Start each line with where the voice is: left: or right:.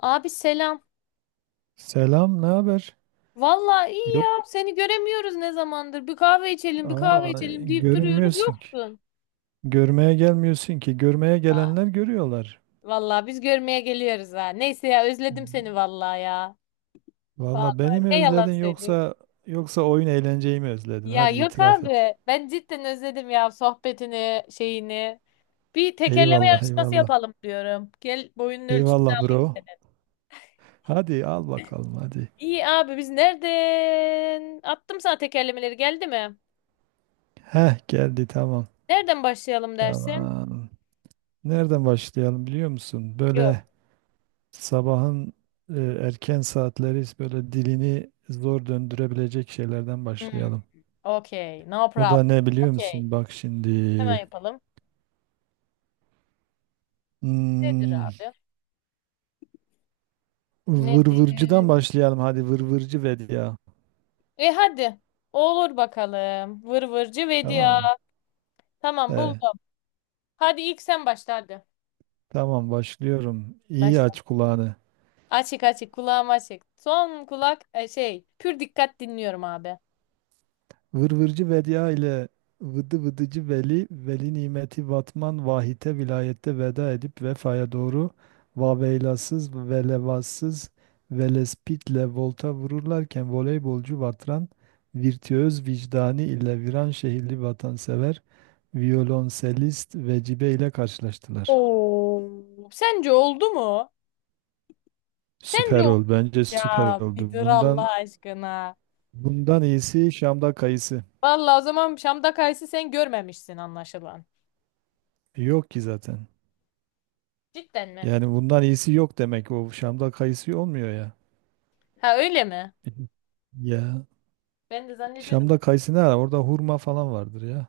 left: Abi selam.
right: Selam, ne haber?
left: Vallahi iyi
right: Yok,
left: ya. Seni göremiyoruz ne zamandır. Bir kahve içelim, bir kahve içelim deyip duruyoruz.
right: görünmüyorsun ki.
left: Yoksun.
right: Görmeye gelmiyorsun ki. Görmeye
left: Ha,
right: gelenler görüyorlar.
left: Vallahi biz görmeye geliyoruz ha. Neyse ya özledim seni vallahi ya.
right: Valla
left: Vallahi
right: beni mi
left: ne yalan
right: özledin
left: söyleyeyim.
right: yoksa oyun eğlenceyi mi özledin?
left: Ya
right: Hadi
left: yok
right: itiraf et.
left: abi. Ben cidden özledim ya sohbetini, şeyini. Bir tekerleme
right: Eyvallah,
left: yarışması
right: eyvallah.
left: yapalım diyorum. Gel boyunun ölçüsünü
right: Eyvallah
left: alayım
right: bro.
left: senin.
right: Hadi al bakalım hadi.
left: İyi abi biz nereden? Attım sana tekerlemeleri geldi mi?
right: Heh geldi tamam.
left: Nereden başlayalım dersin?
right: Tamam. Nereden başlayalım biliyor musun?
left: Yok.
right: Böyle sabahın erken saatleri böyle dilini zor döndürebilecek şeylerden
left: Hmm.
right: başlayalım.
left: Okey. No
right: O
left: problem.
right: da ne biliyor
left: Okey.
right: musun? Bak
left: Hemen
right: şimdi.
left: yapalım. Nedir
right: Hmm,
left: abi? Nedir?
right: vırvırcıdan başlayalım. Hadi vırvırcı ver ya.
left: E hadi. Olur bakalım. Vır vırcı
right: Tamam
left: vedia.
right: mı?
left: Tamam
right: Ee,
left: buldum. Hadi ilk sen başla hadi.
right: tamam başlıyorum. İyi
left: Başla.
right: aç kulağını.
left: Açık açık kulağım açık. Son kulak şey pür dikkat dinliyorum abi.
right: Vırvırcı Vedia ile Vıdı Vıdıcı Veli, Veli Nimeti Vatman Vahite vilayette veda edip vefaya doğru Vaveylasız ve Levassız Velespitle volta vururlarken voleybolcu Vatran, virtüöz vicdani ile viran şehirli vatansever, violonselist Vecibe ile karşılaştılar.
left: Oo. Sence oldu mu? Sence
right: Süper
left: oldu.
right: ol, bence süper
left: Ya bir
right: oldu.
left: dur
right: Bundan
left: Allah aşkına.
right: bundan iyisi Şam'da kayısı.
left: Vallahi o zaman Şam'da kayısı sen görmemişsin anlaşılan.
right: Yok ki zaten.
left: Cidden mi?
right: Yani bundan iyisi yok demek o Şam'da kayısı olmuyor ya.
left: Ha öyle mi?
right: Ya
left: Ben de zannediyordum.
right: Şam'da kayısı ne ara? Orada hurma falan vardır ya.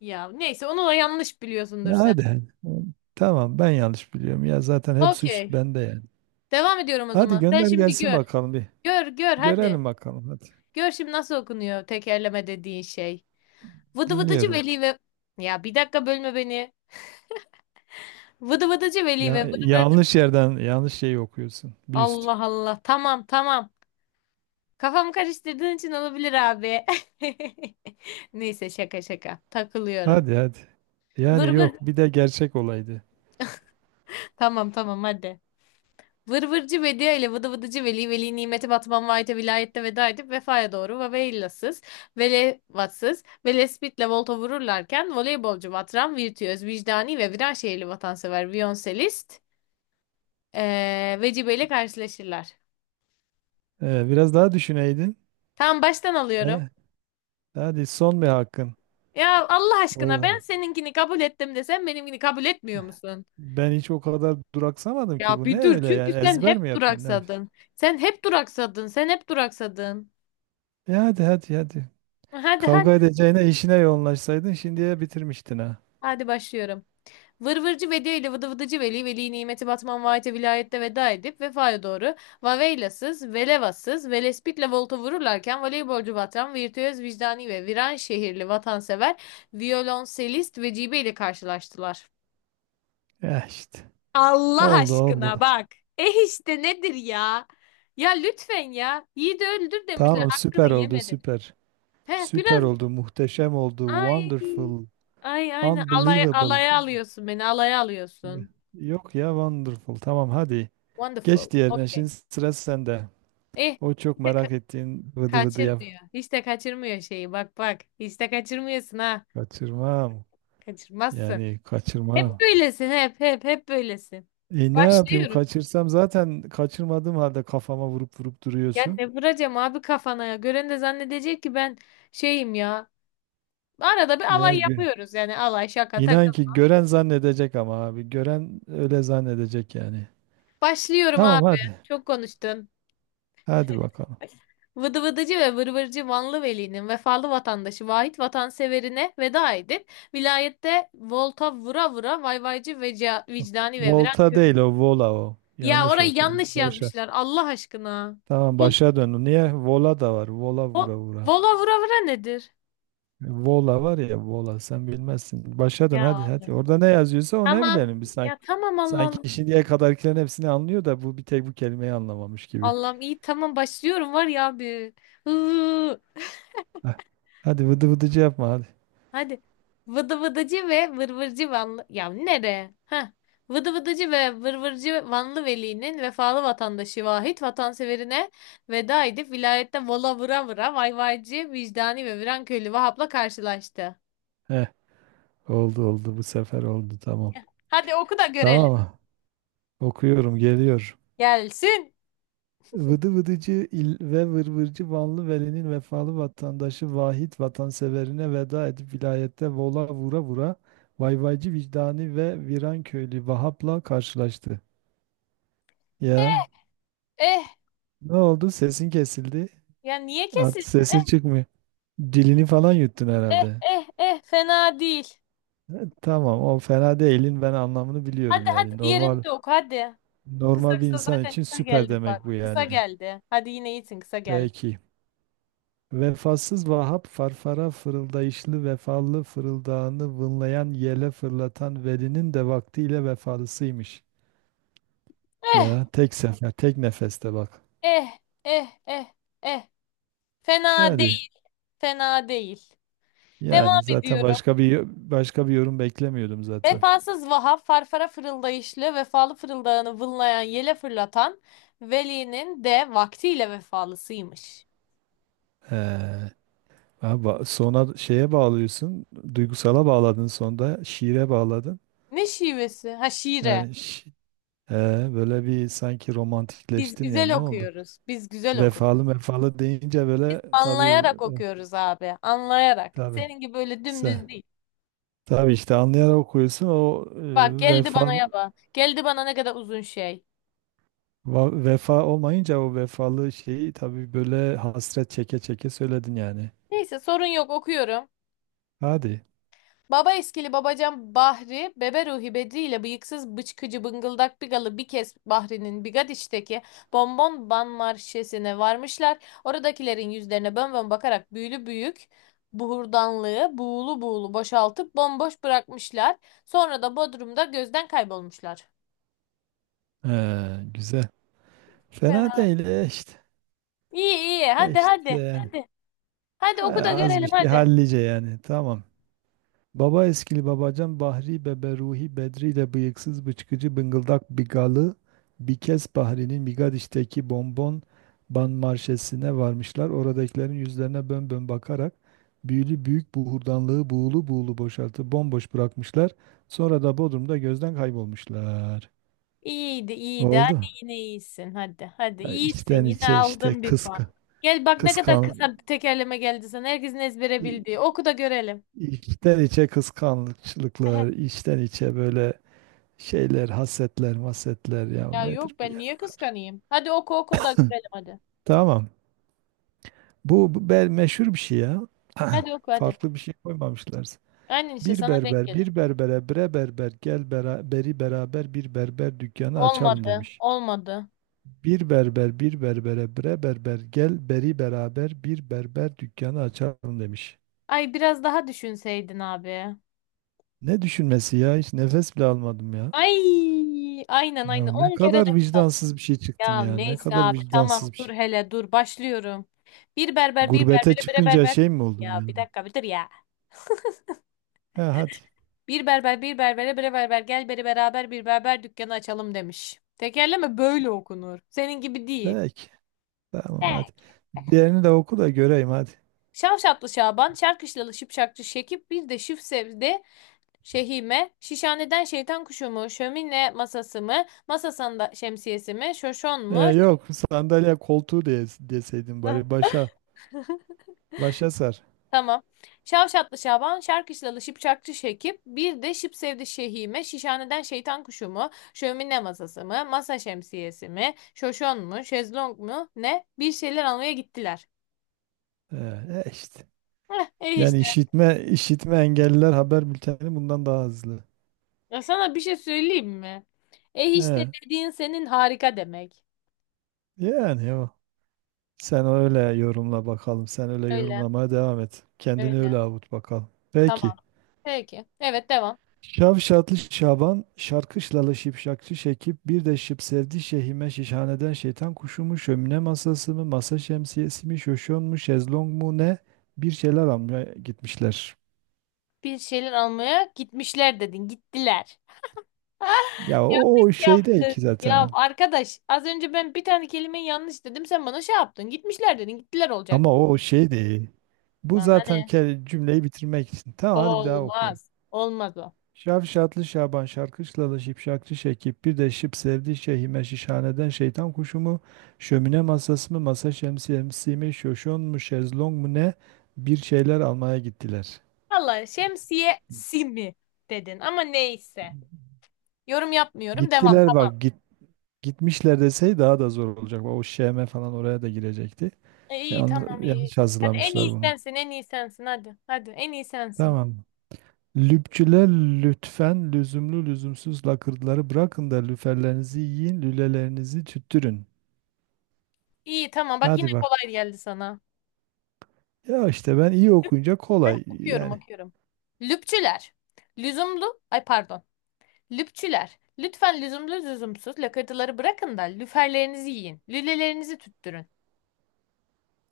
left: Ya neyse onu da yanlış biliyorsundur
right: Ya
left: sen.
right: hadi. Hı. Tamam ben yanlış biliyorum ya zaten hep suç
left: Okey.
right: bende yani.
left: Devam ediyorum o
right: Hadi
left: zaman. Sen
right: gönder
left: şimdi
right: gelsin
left: gör.
right: bakalım bir.
left: Gör gör
right: Görelim
left: hadi.
right: bakalım hadi.
left: Gör şimdi nasıl okunuyor tekerleme dediğin şey. Vıdı vıdıcı
right: Dinliyorum.
left: veli ve... Ya bir dakika bölme beni. Vıdı vıdıcı veli
right: Ya
left: ve vır vır...
right: yanlış yerden yanlış şeyi okuyorsun. Bir üst.
left: Allah Allah. Tamam tamam. Kafamı karıştırdığın için olabilir abi. Neyse şaka şaka. Takılıyorum.
right: Hadi hadi.
left: Vır
right: Yani
left: vır.
right: yok bir de gerçek olaydı.
left: Tamam tamam hadi. Vır vırcı Vedia ile vıdı vıdıcı Veli, Veli nimeti Batman Vahit'e vilayette veda edip vefaya doğru Vaveillasız, Velevatsız ve Lespitle volta vururlarken voleybolcu Vatran, virtüöz, vicdani ve viran şehirli vatansever viyonselist Vecibe ile karşılaşırlar.
right: Biraz daha düşüneydin.
left: Tamam baştan alıyorum.
right: He? Hadi son bir hakkın.
left: Ya Allah aşkına ben
right: O-
left: seninkini kabul ettim de sen benimkini kabul etmiyor musun?
right: Ben hiç o kadar duraksamadım ki
left: Ya
right: bu ne
left: bir dur
right: öyle
left: çünkü
right: yani
left: sen
right: ezber mi
left: hep
right: yapıyorsun ne yapıyorsun?
left: duraksadın. Sen hep duraksadın. Sen hep duraksadın.
right: E hadi hadi hadi.
left: Hadi hadi.
right: Kavga edeceğine işine yoğunlaşsaydın şimdiye bitirmiştin ha.
left: Hadi başlıyorum. Vır vırcı Vedi ile vıdı vıdıcı Veli, Veli nimeti Batman vaate vilayette veda edip vefaya doğru Vaveylasız, Velevasız, Velespit'le volta vururlarken voleybolcu Batran, virtüöz vicdani ve viran şehirli vatansever, violonselist Vecibe ile karşılaştılar.
right: Ya işte.
left: Allah
right: Oldu
left: aşkına
right: oldu.
left: bak. Eh işte nedir ya? Ya lütfen ya. Yiğidi öldür demişler.
right: Tamam
left: Hakkını
right: süper oldu
left: yemedim.
right: süper.
left: He
right: Süper
left: biraz
right: oldu muhteşem oldu
left: ay
right: wonderful
left: ay aynen alay
right: unbelievable.
left: alaya alıyorsun beni. Alaya alıyorsun.
right: Yok ya wonderful tamam hadi. Geç
left: Wonderful.
right: diğerine
left: Okay.
right: şimdi sıra sende.
left: Eh,
right: O çok
left: hiç de
right: merak ettiğin vıdı vıdı yap.
left: kaçırmıyor. Hiç de kaçırmıyor şeyi. Bak bak. Hiç de kaçırmıyorsun ha.
right: Kaçırmam.
left: Kaçırmazsın.
right: Yani
left: Hep
right: kaçırmam.
left: böylesin hep hep hep böylesin.
right: E ne yapayım
left: Başlıyorum.
right: kaçırsam zaten kaçırmadığım halde kafama vurup vurup
left: Ya
right: duruyorsun.
left: ne vuracağım abi kafana ya. Gören de zannedecek ki ben şeyim ya. Arada bir alay
right: Yani gö-
left: yapıyoruz yani alay şaka takıl.
right: inan ki gören zannedecek ama abi gören öyle zannedecek yani.
left: Başlıyorum
right: Tamam
left: abi.
right: hadi.
left: Çok konuştun.
right: Hadi bakalım.
left: Vıdı vıdıcı ve vırvırcı Vanlı Veli'nin vefalı vatandaşı Vahit vatanseverine veda edip vilayette volta vura vura vayvaycı veca, vicdani ve viran.
right: Volta değil o vola o.
left: Ya
right: Yanlış
left: orayı
right: okudum.
left: yanlış
right: Başa.
left: yazmışlar Allah aşkına.
right: Tamam
left: Vol,
right: başa dön. Niye? Vola da var. Vola
left: vo-
right: vura vura.
left: vola vura vura nedir?
right: Vola var ya vola sen bilmezsin. Başa dön
left: Ya
right: hadi hadi.
left: abi.
right: Orada ne yazıyorsa o ne
left: Tamam.
right: bilelim biz
left: Ya
right: sanki.
left: tamam Allah
right: Sanki
left: Allah.
right: şimdiye kadarkilerin hepsini anlıyor da bu bir tek bu kelimeyi anlamamış gibi.
left: Allah'ım iyi tamam başlıyorum var ya abi. Hıı.
right: Heh. Hadi vıdı vıdıcı yapma hadi.
left: Hadi. Vıdı vıdıcı ve vırvırcı Vanlı. Ya nere? Ha. Vıdı vıdıcı ve vırvırcı Vanlı Veli'nin vefalı vatandaşı Vahit vatanseverine veda edip vilayette vola vura vura vayvaycı, vicdani ve Viranköylü Vahap'la karşılaştı.
right: Heh. Oldu oldu bu sefer oldu tamam.
left: Hadi oku da görelim.
right: Tamam okuyorum geliyor.
left: Gelsin.
right: Vıdı vıdıcı il ve vırvırcı Vanlı Veli'nin vefalı vatandaşı Vahit vatanseverine veda edip vilayette vola vura vura vayvaycı vicdani ve viran köylü Vahap'la karşılaştı. Ya
left: Eh,
right: ne oldu sesin kesildi.
left: ya niye
right: Artık
left: kesilsin?
right: sesin
left: Eh
right: çıkmıyor. Dilini falan yuttun
left: eh
right: herhalde.
left: eh eh, fena değil.
right: E, Tamam o fena değilin ben anlamını
left: Hadi
right: biliyorum
left: hadi
right: yani
left: diğerini
right: normal.
left: de oku hadi. Kısa
right: Normal bir
left: kısa
right: insan
left: zaten
right: için
left: kısa
right: süper
left: geldi bak.
right: demek bu
left: Kısa
right: yani.
left: geldi. Hadi yine iyisin kısa geldi.
right: Belki. Vefasız Vahap farfara fırıldayışlı vefalı fırıldağını vınlayan yele fırlatan velinin de vaktiyle vefalısıymış. Ya
left: Eh
right: tek sefer tek nefeste bak.
left: eh eh eh eh. Fena
right: Hadi
left: değil fena değil.
right: yani
left: Devam
right: zaten
left: ediyorum.
right: başka bir yorum beklemiyordum zaten.
left: Vefasız Vahap farfara fırıldayışlı vefalı fırıldağını vınlayan yele fırlatan Veli'nin de vaktiyle vefalısıymış.
right: He. Ha, sona şeye bağlıyorsun, duygusala bağladın sonda, şiire bağladın.
left: Ne şivesi? Ha
right: Yani
left: şiire.
right: şi- he, böyle bir sanki
left: Biz
right: romantikleştin ya
left: güzel
right: ne oldu?
left: okuyoruz. Biz güzel okuruz.
right: Vefalı vefalı deyince
left: Biz
right: böyle tabii
left: anlayarak
right: o,
left: okuyoruz abi. Anlayarak.
right: tabii
left: Senin gibi böyle
right: se
left: dümdüz değil.
right: tabii işte anlayarak okuyorsun o,
left: Bak
right: e,
left: geldi
right: vefa
left: bana yaba. Geldi bana ne kadar uzun şey.
right: vefa olmayınca o vefalı şeyi tabii böyle hasret çeke çeke söyledin yani.
left: Neyse sorun yok okuyorum.
right: Hadi.
left: Baba eskili babacan Bahri, bebe Ruhi Bedri ile bıyıksız bıçkıcı bıngıldak bigalı bir kez Bahri'nin Bigadiş'teki bonbon ban marşesine varmışlar. Oradakilerin yüzlerine bön bön bakarak büyülü büyük buhurdanlığı buğulu buğulu boşaltıp bomboş bırakmışlar. Sonra da Bodrum'da gözden kaybolmuşlar.
right: Güzel. Fena değil işte.
left: İyi iyi.
right: E,
left: Hadi
right: işte
left: hadi.
right: yani.
left: Hadi. Hadi
right: Ha,
left: oku da
right: az bir
left: görelim
right: şey
left: hadi.
right: hallice yani. Tamam. Baba eskili babacan Bahri bebe Ruhi Bedri de bıyıksız bıçkıcı bıngıldak bigalı bir kez Bahri'nin Bigadiş'teki bonbon ban marşesine varmışlar. Oradakilerin yüzlerine bön bön bakarak büyülü büyük buhurdanlığı buğulu buğulu boşaltıp bomboş bırakmışlar. Sonra da Bodrum'da gözden kaybolmuşlar.
left: İyiydi iyiydi. Hadi
right: Oldu.
left: yine iyisin. Hadi hadi.
right: Ya
left: İyisin
right: içten
left: yine
right: içe işte
left: aldın bir puan.
right: kıska,
left: Gel bak ne kadar
right: kıskan,
left: kısa bir tekerleme geldi sana. Herkesin ezbere
right: i-
left: bildiği. Oku da görelim.
right: içten içe
left: Ehe.
right: kıskançlıklar, içten içe böyle şeyler, hasetler, masetler ya
left: Ya yok
right: nedir bu
left: ben
right: ya
left: niye
right: o kadar.
left: kıskanayım? Hadi oku oku da görelim hadi.
right: Tamam. Bu bel meşhur bir şey ya.
left: Hadi oku hadi.
right: Farklı bir şey koymamışlar.
left: Aynen işte
right: Bir
left: sana denk
right: berber,
left: gelin.
right: bir berbere, bre berber, gel bera, beri beraber bir berber dükkanı açalım
left: Olmadı.
right: demiş.
left: Olmadı.
right: Bir berber, bir berbere, bre berber, gel beri beraber bir berber dükkanı açalım demiş.
left: Ay biraz daha düşünseydin abi.
right: Ne düşünmesi ya? Hiç nefes bile almadım ya.
left: Ay aynen
right: Ya
left: aynen.
right: ne
left: 10 kere
right: kadar
left: nefes.
right: vicdansız bir şey çıktın
left: Ya
right: ya. Ne
left: neyse
right: kadar
left: abi tamam
right: vicdansız bir
left: dur
right: şey.
left: hele dur başlıyorum. Bir berber bir
right: Gurbete
left: berbere bire
right: çıkınca
left: berber.
right: şey mi oldun
left: Ya
right: yani?
left: bir dakika bir dur ya.
right: He hadi.
left: Bir berber bir berbere bire berber gel beri beraber bir berber dükkanı açalım demiş. Tekerleme böyle okunur. Senin gibi değil.
right: Peki. Tamam
left: Evet.
right: hadi. Diğerini de oku da göreyim hadi.
left: Şavşatlı Şaban, Çarkışlalı Şıpşakçı Şekip, bir de Şif sevdi Şehime, Şişhaneden şeytan kuşu mu, şömine masası mı, masasında şemsiyesi mi, şoşon mu?
right: Yok sandalye koltuğu diye, deseydin bari başa sar.
left: Tamam. Şavşatlı Şaban, Şarkışlalı Şipşakçı Şekip, bir de Şıp Sevdi Şehime, Şişhaneden Şeytan Kuşu mu, Şömine Masası mı, Masa Şemsiyesi mi, Şoşon mu, Şezlong mu, ne? Bir şeyler almaya gittiler.
right: Ee, E işte.
left: Heh, eh
right: Yani
left: işte.
right: işitme engelliler haber bülteni bundan daha hızlı.
left: Ya sana bir şey söyleyeyim mi? Eh işte
right: Ee,
left: dediğin senin harika demek.
right: Yani o. Sen öyle yorumla bakalım. Sen öyle
left: Öyle,
right: yorumlamaya devam et. Kendini öyle
left: öyle.
right: avut bakalım. Peki.
left: Tamam. Peki. Evet, devam.
right: Şavşatlı Şaban, şarkışlalı şipşakçı Şekip, bir de şıp sevdi şehime şişhaneden şeytan kuşu mu, şömine masası mı, masa şemsiyesi mi, şoşon mu, şezlong mu ne, bir şeyler almaya gitmişler.
left: Bir şeyler almaya gitmişler dedin, gittiler.
right: O şey değil ki
left: Yaptık.
right: zaten o.
left: Ya arkadaş az önce ben bir tane kelimeyi yanlış dedim sen bana şey yaptın. Gitmişler dedin. Gittiler olacak.
right: Ama o o şey değil. Bu
left: Bana
right: zaten
left: ne?
right: cümleyi bitirmek için. Tamam hadi bir daha okuyorum.
left: Olmaz. Olmaz o.
right: Şavşatlı Şaban şarkışlalı şipşakçı Şekip bir de şıp sevdi şehime şişhaneden şeytan kuşu mu şömine masası mı masa şemsiyesi mi şoşon mu şezlong mu ne bir şeyler almaya gittiler.
left: Vallahi şemsiye simi dedin ama neyse. Yorum yapmıyorum. Devam.
right: Gittiler bak git, Gitmişler desey daha da zor olacak. O şeme falan oraya da girecekti.
left: İyi
right: Yanlış,
left: tamam iyi.
right: yanlış
left: Hadi en iyi
right: hazırlamışlar bunu.
left: sensin en iyi sensin hadi. Hadi en iyi sensin.
right: Tamam. Lüpçüler lütfen lüzumlu lüzumsuz lakırdıları bırakın da lüferlerinizi yiyin lülelerinizi tüttürün.
left: İyi tamam bak yine
right: Hadi bakalım.
left: kolay geldi sana.
right: Ya işte ben iyi
left: Lüp-
right: okuyunca
left: Hadi
right: kolay
left: okuyorum
right: yani.
left: okuyorum. Lüpçüler. Lüzumlu. Ay pardon. Lüpçüler, lütfen lüzumlu lüzumsuz lakırtıları bırakın da lüferlerinizi yiyin, lülelerinizi tüttürün.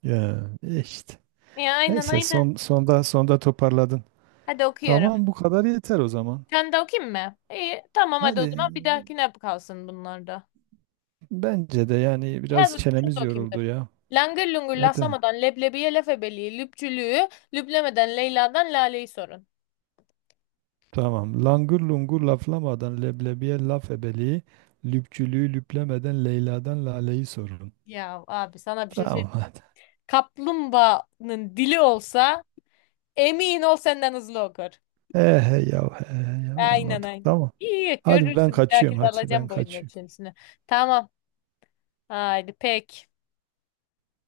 right: Ya e işte.
left: Ya aynen
right: Neyse
left: aynen.
right: sonda toparladın.
left: Hadi okuyorum.
right: Tamam bu kadar yeter o zaman.
left: Sen de okuyayım mı? İyi, tamam hadi
right: Hadi
left: o zaman bir dahakine kalsın bunlar da.
right: bence de yani biraz
left: Hadi şunu
right: çenemiz
left: da okuyayım dur.
right: yoruldu ya.
left: Langır lungur
right: Hadi.
left: laflamadan leblebiye laf ebeliği, lüpçülüğü, lüplemeden Leyla'dan Lale'yi sorun.
right: Tamam. Langır lungur laflamadan leblebiye laf ebeliği, lüpçülüğü lüplemeden Leyla'dan Lale'yi sorun.
left: Ya abi sana bir şey söyleyeyim.
right: Tamam hadi.
left: Kaplumbağanın dili olsa emin ol senden hızlı okur.
right: He he yav he he yav
left: Aynen
right: anladık
left: aynen.
right: tamam.
left: İyi
right: Hadi ben
left: görürsün. Bir
right: kaçıyorum
left: dahakinde
right: hadi ben
left: alacağım boyun
right: kaçıyorum.
left: ölçüsünü. Tamam. Haydi pek.